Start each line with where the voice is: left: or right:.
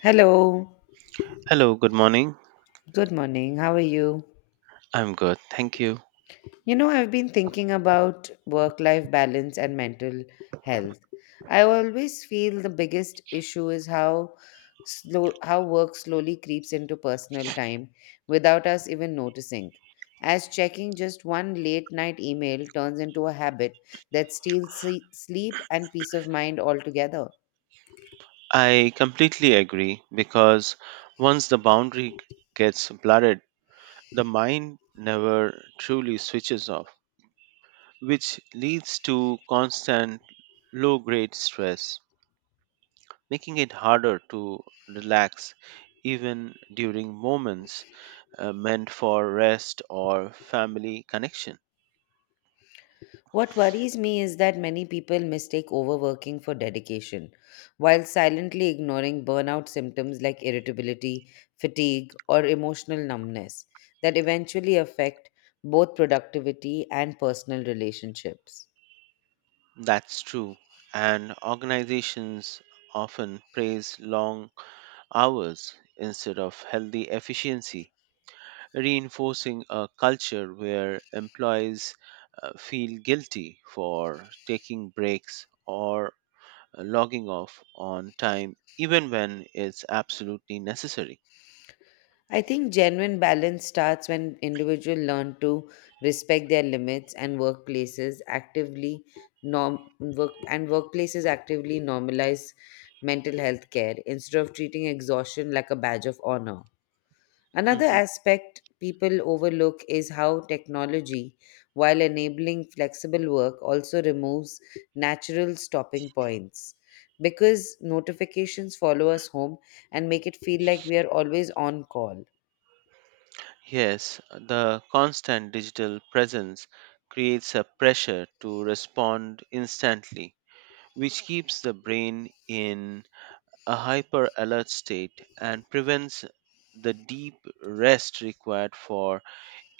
left: Hello,
right: Hello, good morning.
left: good morning. How are you?
right: I'm good, thank you.
left: I've been thinking about work life balance and mental health. I always feel the biggest issue is how slow how work slowly creeps into personal time without us even noticing. As checking just one late night email turns into a habit that steals sleep and peace of mind altogether.
right: I completely agree because once the boundary gets blurred, the mind never truly switches off, which leads to constant low grade stress, making it harder to relax even during moments meant for rest or family connection.
left: What worries me is that many people mistake overworking for dedication, while silently ignoring burnout symptoms like irritability, fatigue, or emotional numbness that eventually affect both productivity and personal relationships.
right: That's true, and organizations often praise long hours instead of healthy efficiency, reinforcing a culture where employees feel guilty for taking breaks or logging off on time even when it's absolutely necessary.
left: I think genuine balance starts when individuals learn to respect their limits and workplaces actively normalize mental health care instead of treating exhaustion like a badge of honor. Another
right: Mhm.
left: aspect people overlook is how technology, while enabling flexible work, also removes natural stopping points. Because notifications follow us home and make it feel like we are always on call.
right: Yes, the constant digital presence creates a pressure to respond instantly, which keeps the brain in a hyper alert state and prevents the deep rest required for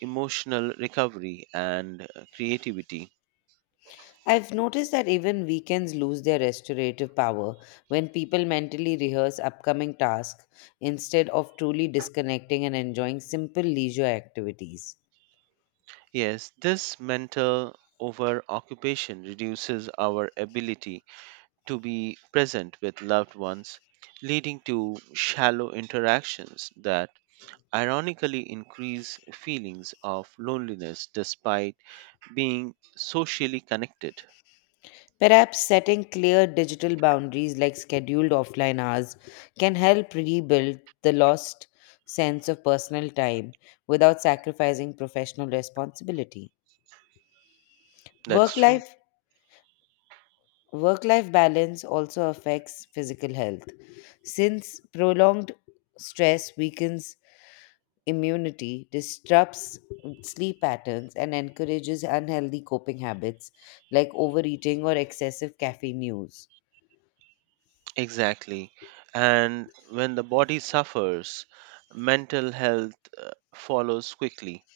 right: emotional recovery and creativity.
left: I've noticed that even weekends lose their restorative power when people mentally rehearse upcoming tasks instead of truly disconnecting and enjoying simple leisure activities.
right: Yes, this mental over occupation reduces our ability to be present with loved ones, leading to shallow interactions that ironically increase feelings of loneliness despite being socially connected.
left: Perhaps setting clear digital boundaries like scheduled offline hours can help rebuild the lost sense of personal time without sacrificing professional responsibility.
right: That is
left: Work
right: true.
left: life Work life balance also affects physical health. Since prolonged stress weakens immunity, disrupts sleep patterns, and encourages unhealthy coping habits like overeating or excessive caffeine use.
right: Exactly. And when the body suffers, mental health follows quickly,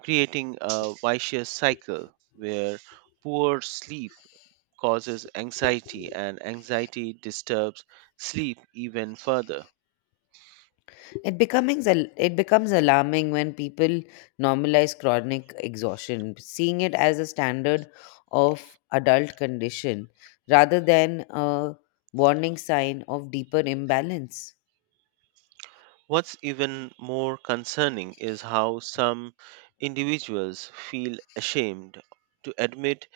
right: creating a vicious cycle where poor sleep causes anxiety and anxiety disturbs sleep even further.
left: It becomes alarming when people normalize chronic exhaustion, seeing it as a standard of adult condition rather than a warning sign of deeper imbalance.
right: What's even more concerning is how some individuals feel ashamed to admit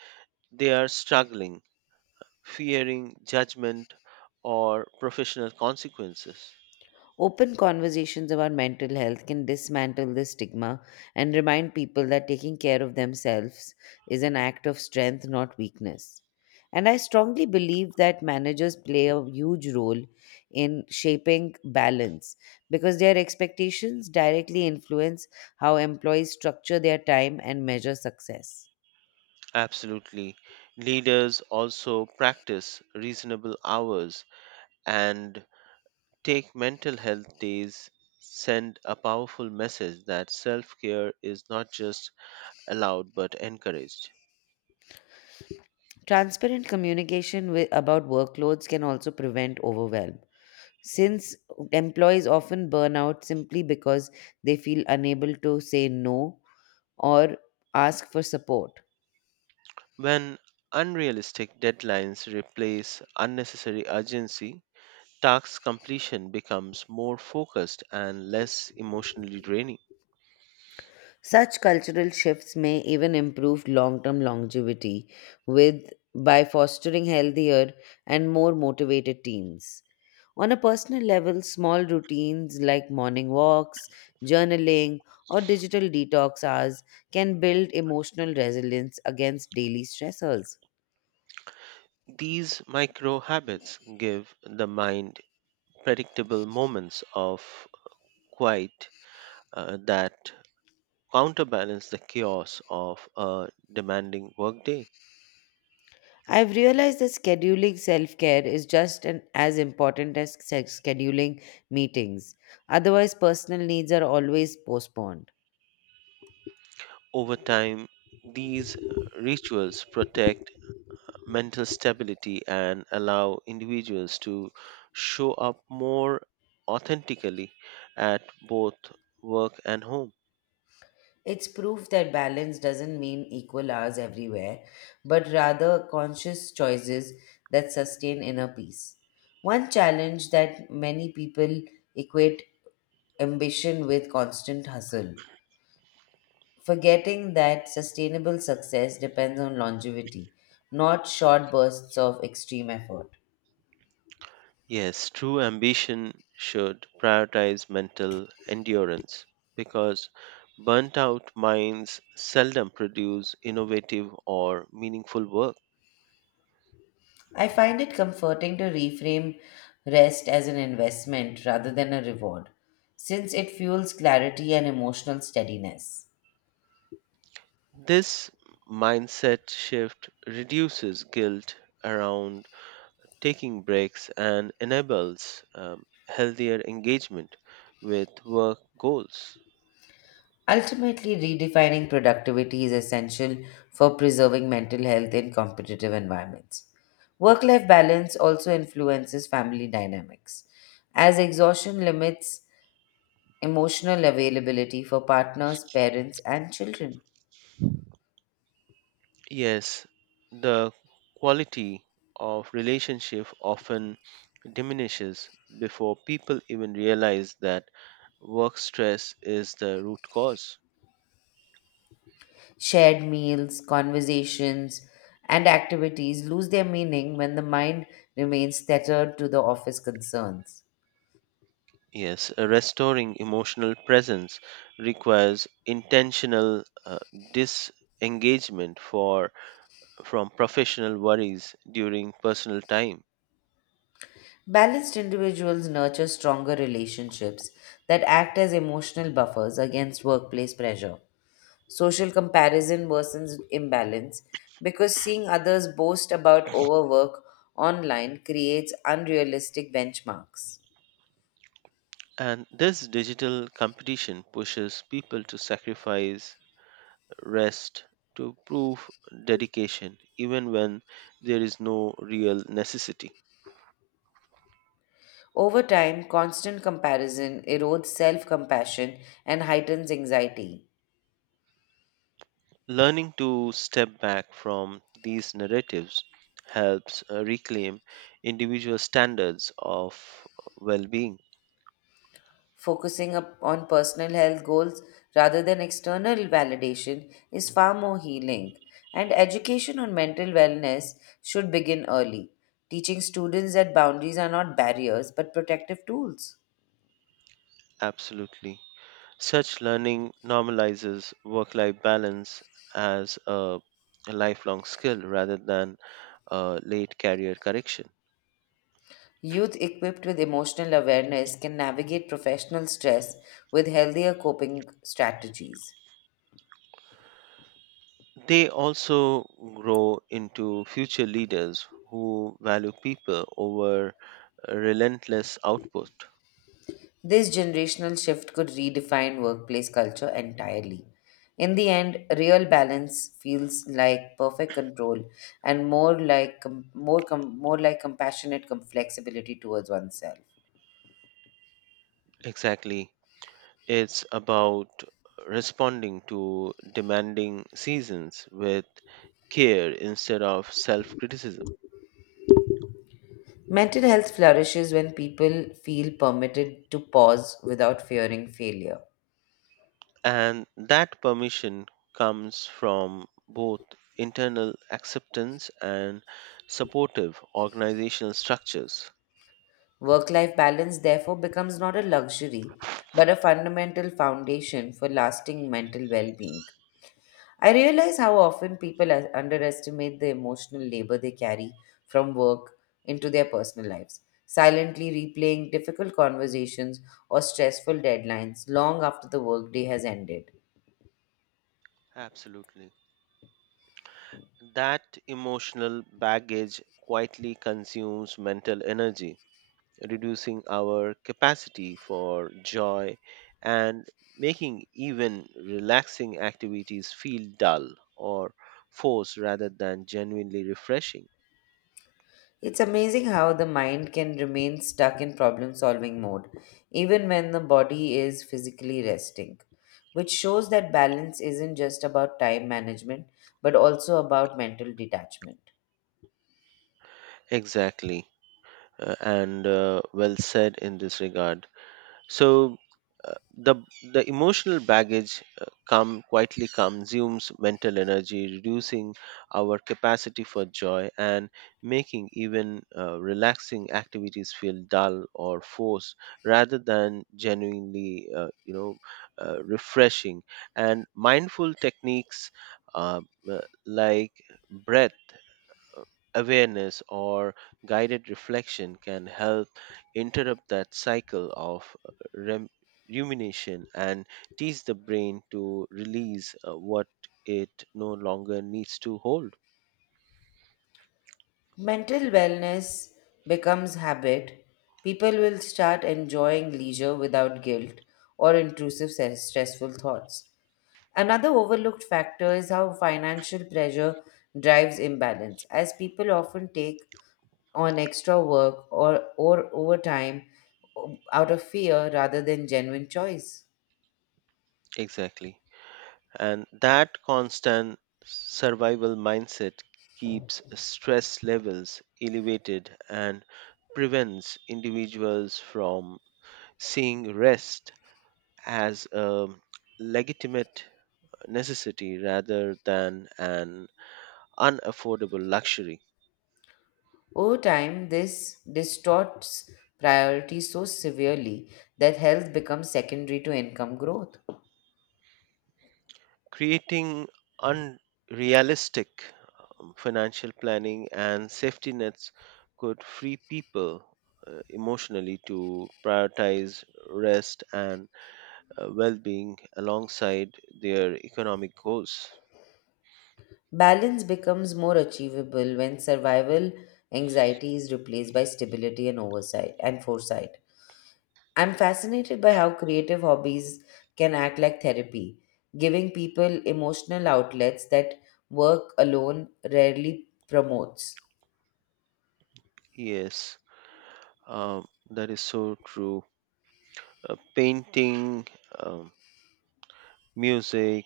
right: they are struggling, fearing judgment or professional consequences.
left: Open conversations about mental health can dismantle this stigma and remind people that taking care of themselves is an act of strength, not weakness. And I strongly believe that managers play a huge role in shaping balance because their expectations directly influence how employees structure their time and measure success.
right: Absolutely. Leaders also practice reasonable hours and take mental health days, send a powerful message that self care is not just allowed but encouraged.
left: Transparent communication about workloads can also prevent overwhelm. Since employees often burn out simply because they feel unable to say no or ask for support.
right: When unrealistic deadlines replace unnecessary urgency, task completion becomes more focused and less emotionally draining.
left: Such cultural shifts may even improve long-term longevity with by fostering healthier and more motivated teams. On a personal level, small routines like morning walks, journaling, or digital detox hours can build emotional resilience against daily stressors.
right: These micro habits give the mind predictable moments of quiet that counterbalance the chaos of a demanding workday.
left: I've realized that scheduling self care is just as important as scheduling meetings. Otherwise, personal needs are always postponed.
right: Over time, these rituals protect mental stability and allow individuals to show up more authentically at both work and home.
left: It's proof that balance doesn't mean equal hours everywhere, but rather conscious choices that sustain inner peace. One challenge that many people equate ambition with constant hustle forgetting that sustainable success depends on longevity, not short bursts of extreme effort.
right: Yes, true ambition should prioritize mental endurance because burnt out minds seldom produce innovative or meaningful work.
left: I find it comforting to reframe rest as an investment rather than a reward, since it fuels clarity and emotional steadiness.
right: This mindset shift reduces guilt around taking breaks and enables healthier engagement with work goals.
left: Ultimately, redefining productivity is essential for preserving mental health in competitive environments. Work life balance also influences family dynamics, as exhaustion limits emotional availability for partners, parents, and children.
right: Yes, the quality of relationship often diminishes before people even realize that work stress is the root cause.
left: Shared meals, conversations, and activities lose their meaning when the mind remains tethered to the office concerns.
right: Yes, restoring emotional presence requires intentional disengagement for from professional worries during personal time.
left: Balanced individuals nurture stronger relationships that act as emotional buffers against workplace pressure. Social comparison worsens imbalance because seeing others boast about overwork online creates unrealistic benchmarks.
right: And this digital competition pushes people to sacrifice rest to prove dedication even when there is no real necessity.
left: Over time, constant comparison erodes self compassion and heightens anxiety.
right: Learning to step back from these narratives helps reclaim individual standards of well being.
left: Focusing up on personal health goals rather than external validation is far more healing, and education on mental wellness should begin early, teaching students that boundaries are not barriers but protective tools.
right: Absolutely. Such learning normalizes work life balance as a lifelong skill rather than a late career correction.
left: Youth equipped with emotional awareness can navigate professional stress with healthier coping strategies.
right: They also grow into future leaders who value people over relentless output.
left: This generational shift could redefine workplace culture entirely. In the end, real balance feels like perfect control and more like compassionate flexibility towards oneself.
right: Exactly. It's about responding to demanding seasons with care instead of self criticism.
left: Mental health flourishes when people feel permitted to pause without fearing failure.
right: And that permission comes from both internal acceptance and supportive organizational structures.
left: Work life balance, therefore, becomes not a luxury, but a fundamental foundation for lasting mental well being. I realize how often people underestimate the emotional labor they carry from work into their personal lives, silently replaying difficult conversations or stressful deadlines long after the workday has ended.
right: Absolutely. That emotional baggage quietly consumes mental energy, reducing our capacity for joy and making even relaxing activities feel dull or forced rather than genuinely refreshing.
left: It's amazing how the mind can remain stuck in problem solving mode, even when the body is physically resting, which shows that balance isn't just about time management but also about mental detachment.
right: Exactly. And well said in this regard. So the emotional baggage come quietly consumes mental energy, reducing our capacity for joy and making even relaxing activities feel dull or forced rather than genuinely, refreshing. And mindful techniques uh, uh, like breath awareness or guided reflection can help interrupt that cycle of rumination and teach the brain to release what it no longer needs to hold.
left: Mental wellness becomes habit. People will start enjoying leisure without guilt or intrusive stressful thoughts. Another overlooked factor is how financial pressure drives imbalance, as people often take on extra work or overtime uh, out of fear rather than genuine choice.
right: Exactly. And that constant survival mindset keeps stress levels elevated and prevents individuals from seeing rest as a legitimate necessity rather than an unaffordable luxury,
left: Over time, this distorts priorities so severely that health becomes secondary to income growth.
right: creating unrealistic financial planning. And safety nets could free people emotionally to prioritize rest and well-being alongside their economic goals.
left: Balance becomes more achievable when survival anxiety is replaced by stability and oversight and foresight. I'm fascinated by how creative hobbies can act like therapy, giving people emotional outlets that work alone rarely promotes.
right: Yes, um, that is so true. Painting, um, music,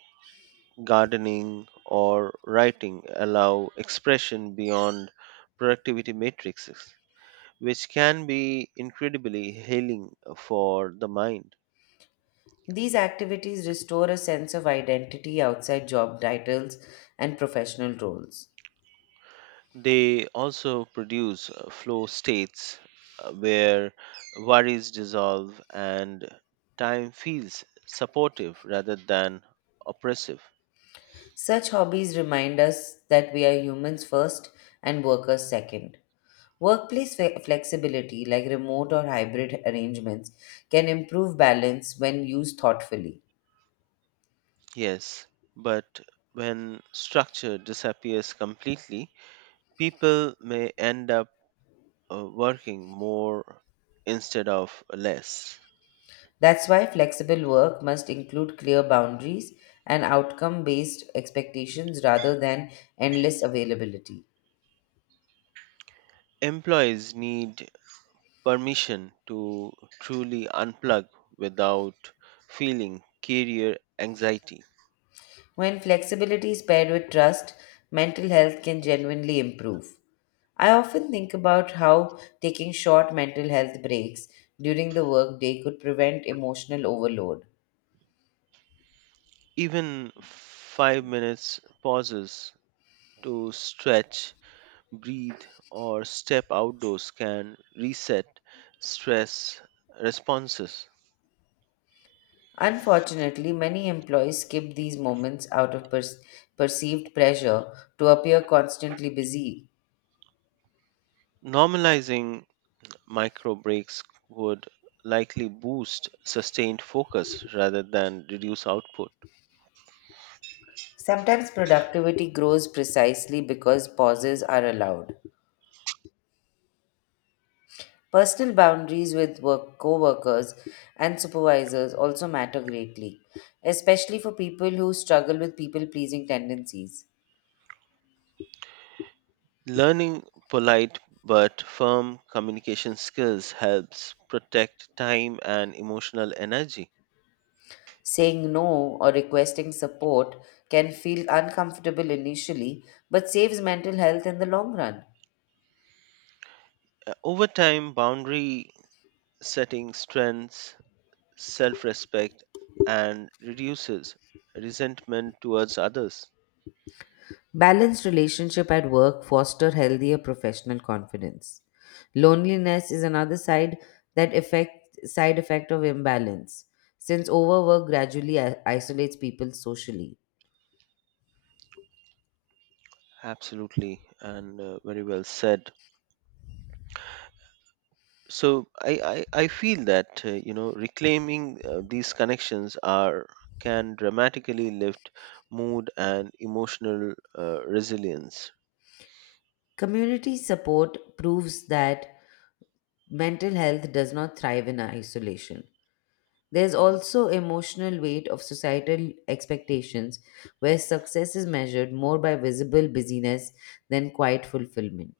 right: gardening, or writing allow expression beyond productivity matrices, which can be incredibly healing for the mind.
left: These activities restore a sense of identity outside job titles and professional roles.
right: They also produce flow states where worries dissolve and time feels supportive rather than oppressive.
left: Such hobbies remind us that we are humans first and workers second. Workplace flexibility, like remote or hybrid arrangements, can improve balance when used thoughtfully.
right: Yes, but when structure disappears completely, people may end up working more instead of less.
left: That's why flexible work must include clear boundaries and outcome based expectations rather than endless availability.
right: Employees need permission to truly unplug without feeling career anxiety.
left: When flexibility is paired with trust, mental health can genuinely improve. I often think about how taking short mental health breaks during the workday could prevent emotional overload.
right: Even 5 minutes pauses to stretch, breathe, or step outdoors can reset stress responses.
left: Unfortunately, many employees skip these moments out of perceived pressure to appear constantly busy.
right: Normalizing micro breaks would likely boost sustained focus rather than reduce output.
left: Sometimes productivity grows precisely because pauses are allowed. Personal boundaries with work co-workers and supervisors also matter greatly, especially for people who struggle with people-pleasing tendencies.
right: Learning polite but firm communication skills helps protect time and emotional energy.
left: Saying no or requesting support can feel uncomfortable initially, but saves mental health in the long run.
right: Over time, boundary setting strengthens self respect and reduces resentment towards others.
left: Balanced relationship at work foster healthier professional confidence. Loneliness is another side that effect side effect of imbalance, since overwork gradually isolates people socially.
right: Absolutely, and very well said. So I feel that reclaiming these connections are can dramatically lift mood and emotional resilience.
left: Community support proves that mental health does not thrive in isolation. There's
right: Mhm.
left: also emotional weight of societal expectations where success is measured more by visible busyness than quiet fulfillment.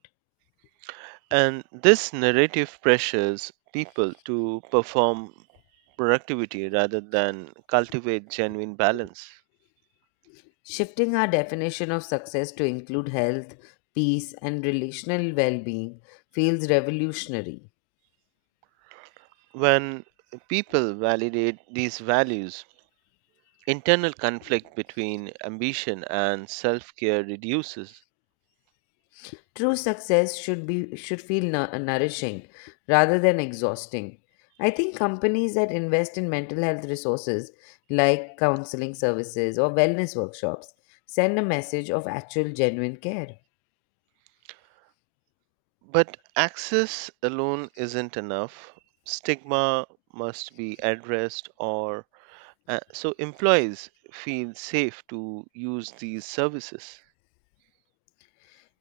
right: And this narrative pressures people to perform productivity rather than cultivate genuine balance.
left: Shifting our definition of success to include health, peace, and relational well being feels revolutionary.
right: When people validate these values, internal conflict between ambition and self-care reduces.
left: True success should feel nourishing rather than exhausting. I think companies that invest in mental health resources like counseling services or wellness workshops send a message of actual genuine care.
right: But access alone isn't enough. Stigma must be addressed, or so employees feel safe to use these services.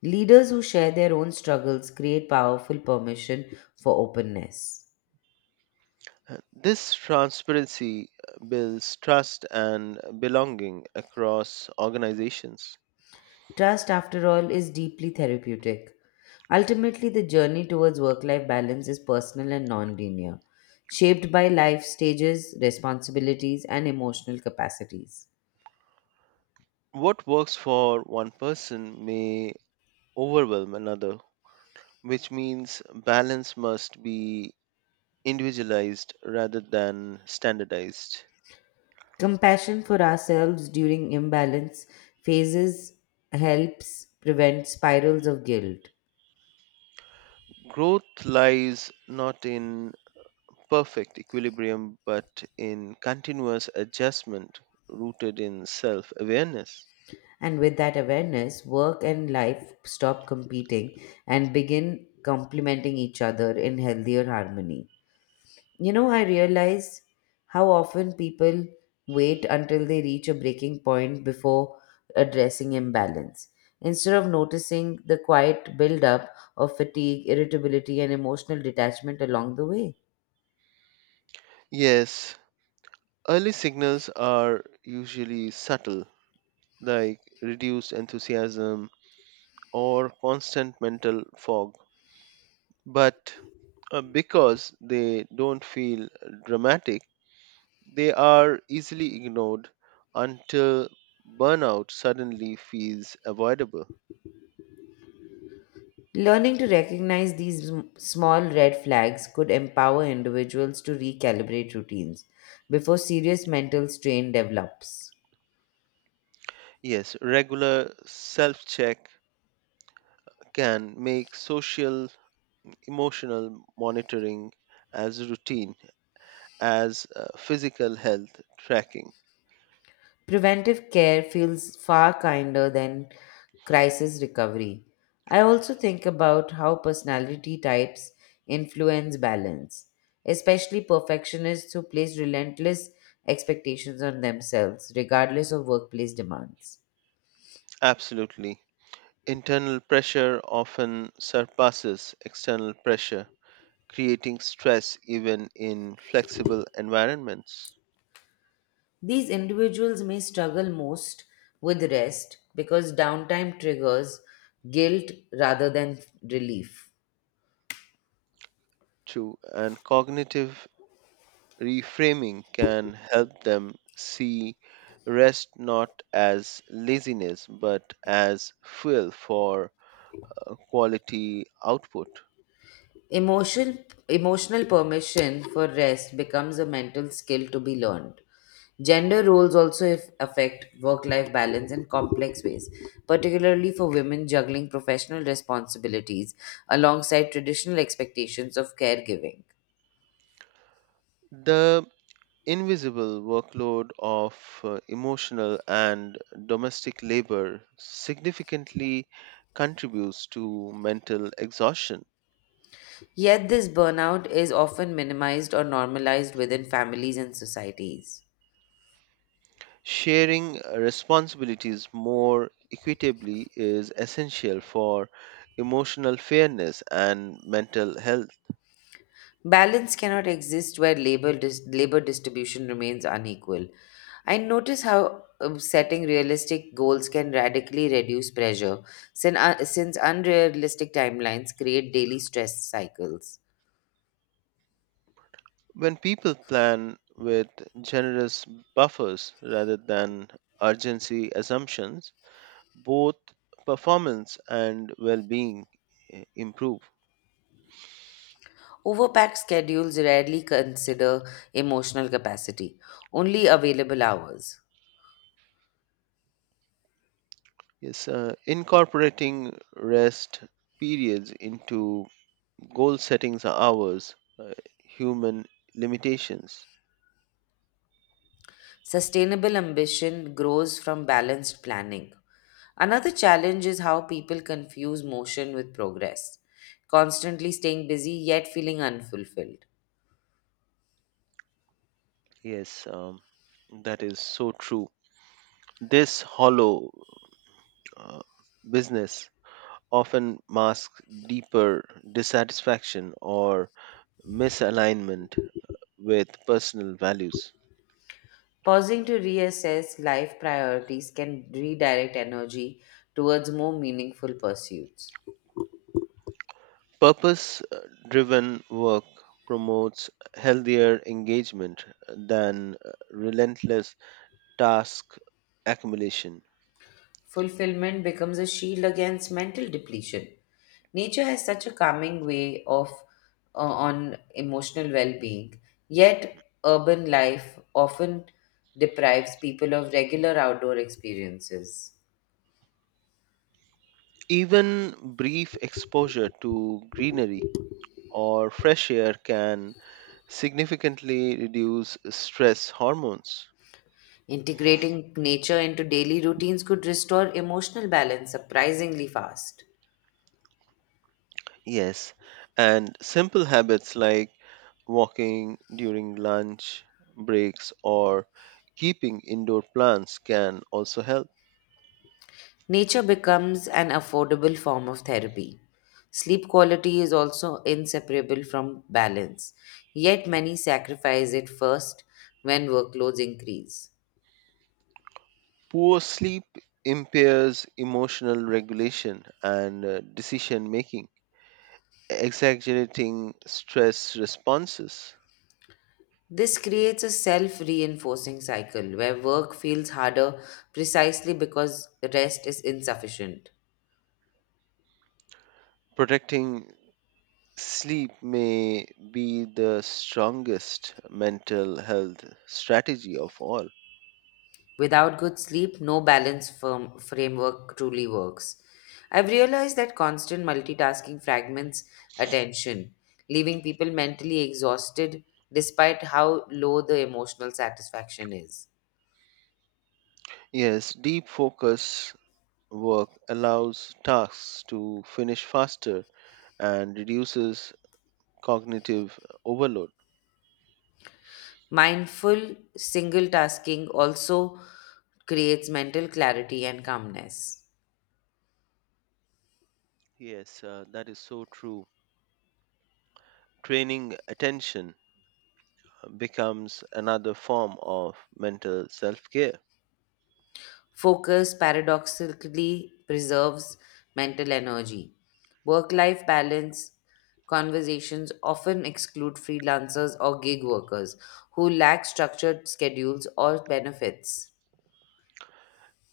left: Leaders who share their own struggles create powerful permission for openness.
right: This transparency builds trust and belonging across organizations.
left: Trust, after all, is deeply therapeutic. Ultimately, the journey towards work life balance is personal and non linear, shaped by life stages, responsibilities, and emotional capacities.
right: What works for one person may overwhelm another, which means balance must be individualized rather than standardized.
left: Compassion for ourselves during imbalance phases helps prevent spirals of guilt.
right: Growth lies not in perfect equilibrium, but in continuous adjustment rooted in self awareness.
left: And with that awareness, work and life stop competing and begin complementing each other in healthier harmony. I realize how often people wait until they reach a breaking point before addressing imbalance. Instead of noticing the quiet buildup of fatigue, irritability, and emotional detachment along the way,
right: Yes, early signals are usually subtle, like reduced enthusiasm or constant mental fog. But because they don't feel dramatic, they are easily ignored until burnout suddenly feels avoidable.
left: learning to recognize these small red flags could empower individuals to recalibrate routines before serious mental strain develops.
right: Yes, regular self check can make social emotional monitoring as routine as physical health tracking.
left: Preventive care feels far kinder than crisis recovery. I also think about how personality types influence balance, especially perfectionists who place relentless expectations on themselves, regardless of workplace demands.
right: Absolutely. Internal pressure often surpasses external pressure, creating stress even in flexible environments.
left: These individuals may struggle most with rest because downtime triggers guilt rather than relief.
right: True. And cognitive reframing can help them see rest not as laziness but as fuel for quality output.
left: Emotional, emotional permission for rest becomes a mental skill to be learned. Gender roles also affect work life balance in complex ways, particularly for women juggling professional responsibilities alongside traditional expectations of caregiving.
right: The invisible workload of emotional and domestic labor significantly contributes to mental exhaustion.
left: Yet, this burnout is often minimized or normalized within families and societies.
right: Sharing responsibilities more equitably is essential for emotional fairness and mental health.
left: Balance cannot exist where labor distribution remains unequal. I notice how setting realistic goals can radically reduce pressure, since unrealistic timelines create daily stress cycles.
right: When people plan with generous buffers rather than urgency assumptions, both performance and well being improve.
left: Overpacked schedules rarely consider emotional capacity, only available hours.
right: Yes, incorporating rest periods into goal settings hours, human limitations.
left: Sustainable ambition grows from balanced planning. Another challenge is how people confuse motion with progress, constantly staying busy yet feeling unfulfilled.
right: Yes, that is so true. This hollow uh, business often masks deeper dissatisfaction or misalignment with personal values.
left: Pausing to reassess life priorities can redirect energy towards more meaningful pursuits.
right: Purpose driven work promotes healthier engagement than relentless task accumulation.
left: Fulfillment becomes a shield against mental depletion. Nature has such a calming way of on emotional well-being. Yet urban life often deprives people of regular outdoor experiences.
right: Even brief exposure to greenery or fresh air can significantly reduce stress hormones.
left: Integrating nature into daily routines could restore emotional balance surprisingly fast.
right: Yes, and simple habits like walking during lunch breaks or keeping indoor plants can also help.
left: Nature becomes an affordable form of therapy. Sleep quality is also inseparable from balance, yet, many sacrifice it first when workloads increase.
right: Poor sleep impairs emotional regulation and decision making, exaggerating stress responses.
left: This creates a self reinforcing cycle where work feels harder precisely because rest is insufficient.
right: Protecting sleep may be the strongest mental health strategy of all.
left: Without good sleep, no balance firm framework truly works. I've realized that constant multitasking fragments attention, leaving people mentally exhausted despite how low the emotional satisfaction is.
right: Yes, deep focus work allows tasks to finish faster and reduces cognitive overload.
left: Mindful single tasking also creates mental clarity and calmness.
right: Yes, that is so true. Training attention becomes another form of mental self care.
left: Focus paradoxically preserves mental energy. Work life balance conversations often exclude freelancers or gig workers who lack structured schedules or benefits.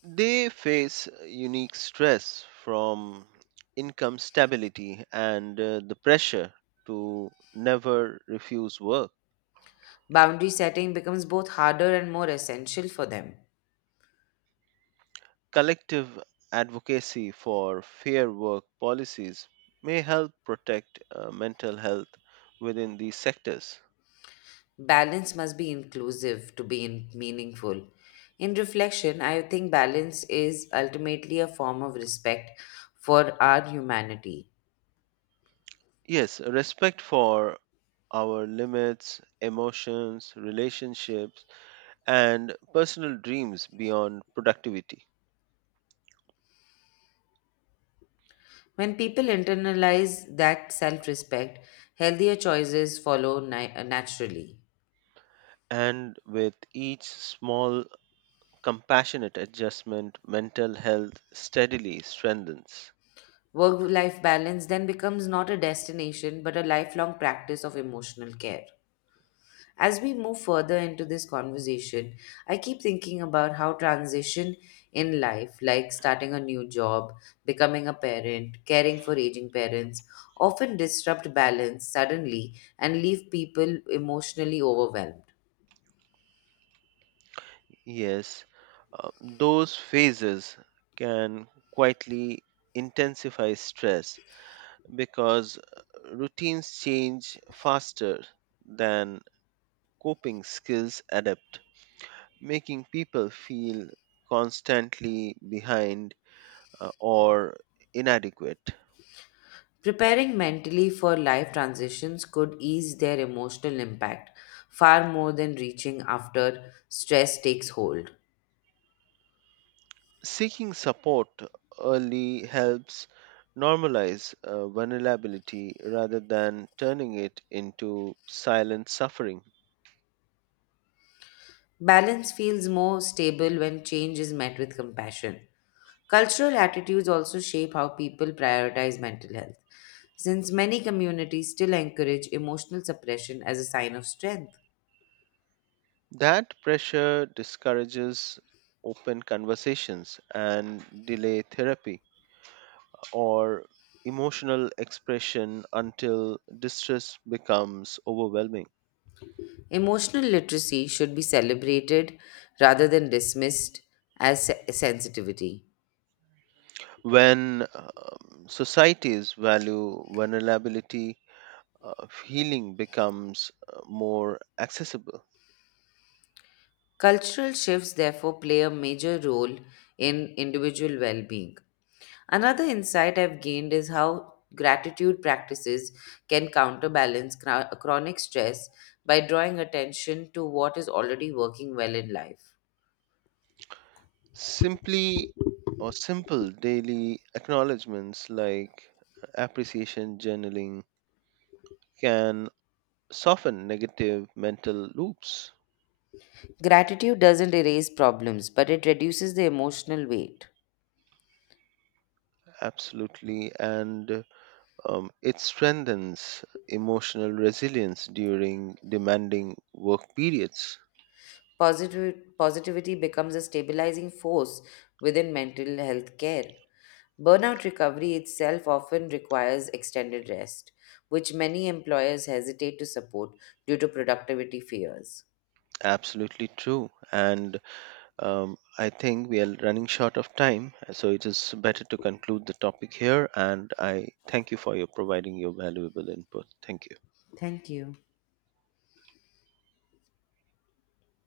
right: They face unique stress from income stability and the pressure to never refuse work.
left: Boundary setting becomes both harder and more essential for them.
right: Collective advocacy for fair work policies may help protect mental health within these sectors.
left: Balance must be inclusive to be meaningful. In reflection, I think balance is ultimately a form of respect for our humanity.
right: Yes, respect for our limits, emotions, relationships, and personal dreams beyond productivity.
left: When people internalize that self respect, healthier choices follow naturally.
right: And with each small compassionate adjustment, mental health steadily strengthens.
left: Work life balance then becomes not a destination but a lifelong practice of emotional care. As we move further into this conversation, I keep thinking about how transition in life, like starting a new job, becoming a parent, caring for aging parents, often disrupt balance suddenly and leave people emotionally overwhelmed.
right: Yes, those phases can quietly intensify stress because routines change faster than coping skills adapt, making people feel constantly behind or inadequate.
left: Preparing mentally for life transitions could ease their emotional impact far more than reaching after stress takes hold.
right: Seeking support early helps normalize vulnerability rather than turning it into silent suffering.
left: Balance feels more stable when change is met with compassion. Cultural attitudes also shape how people prioritize mental health, since many communities still encourage emotional suppression as a sign of strength.
right: That pressure discourages open conversations and delay therapy or emotional expression until distress becomes overwhelming.
left: Emotional literacy should be celebrated rather than dismissed as sensitivity.
right: When societies value vulnerability, healing becomes more accessible.
left: Cultural shifts therefore play a major role in individual well being. Another insight I've gained is how gratitude practices can counterbalance chronic stress by drawing attention to what is already working well in life.
right: Simply or simple daily acknowledgments like appreciation journaling can soften negative mental loops.
left: Gratitude doesn't erase problems, but it reduces the emotional weight.
right: Absolutely, and it strengthens emotional resilience during demanding work periods.
left: Positivity becomes a stabilizing force within mental health care. Burnout recovery itself often requires extended rest, which many employers hesitate to support due to productivity fears.
right: Absolutely true, and I think we are running short of time, so it is better to conclude the topic here, and I thank you for your providing your valuable input. Thank you.
left: Thank you.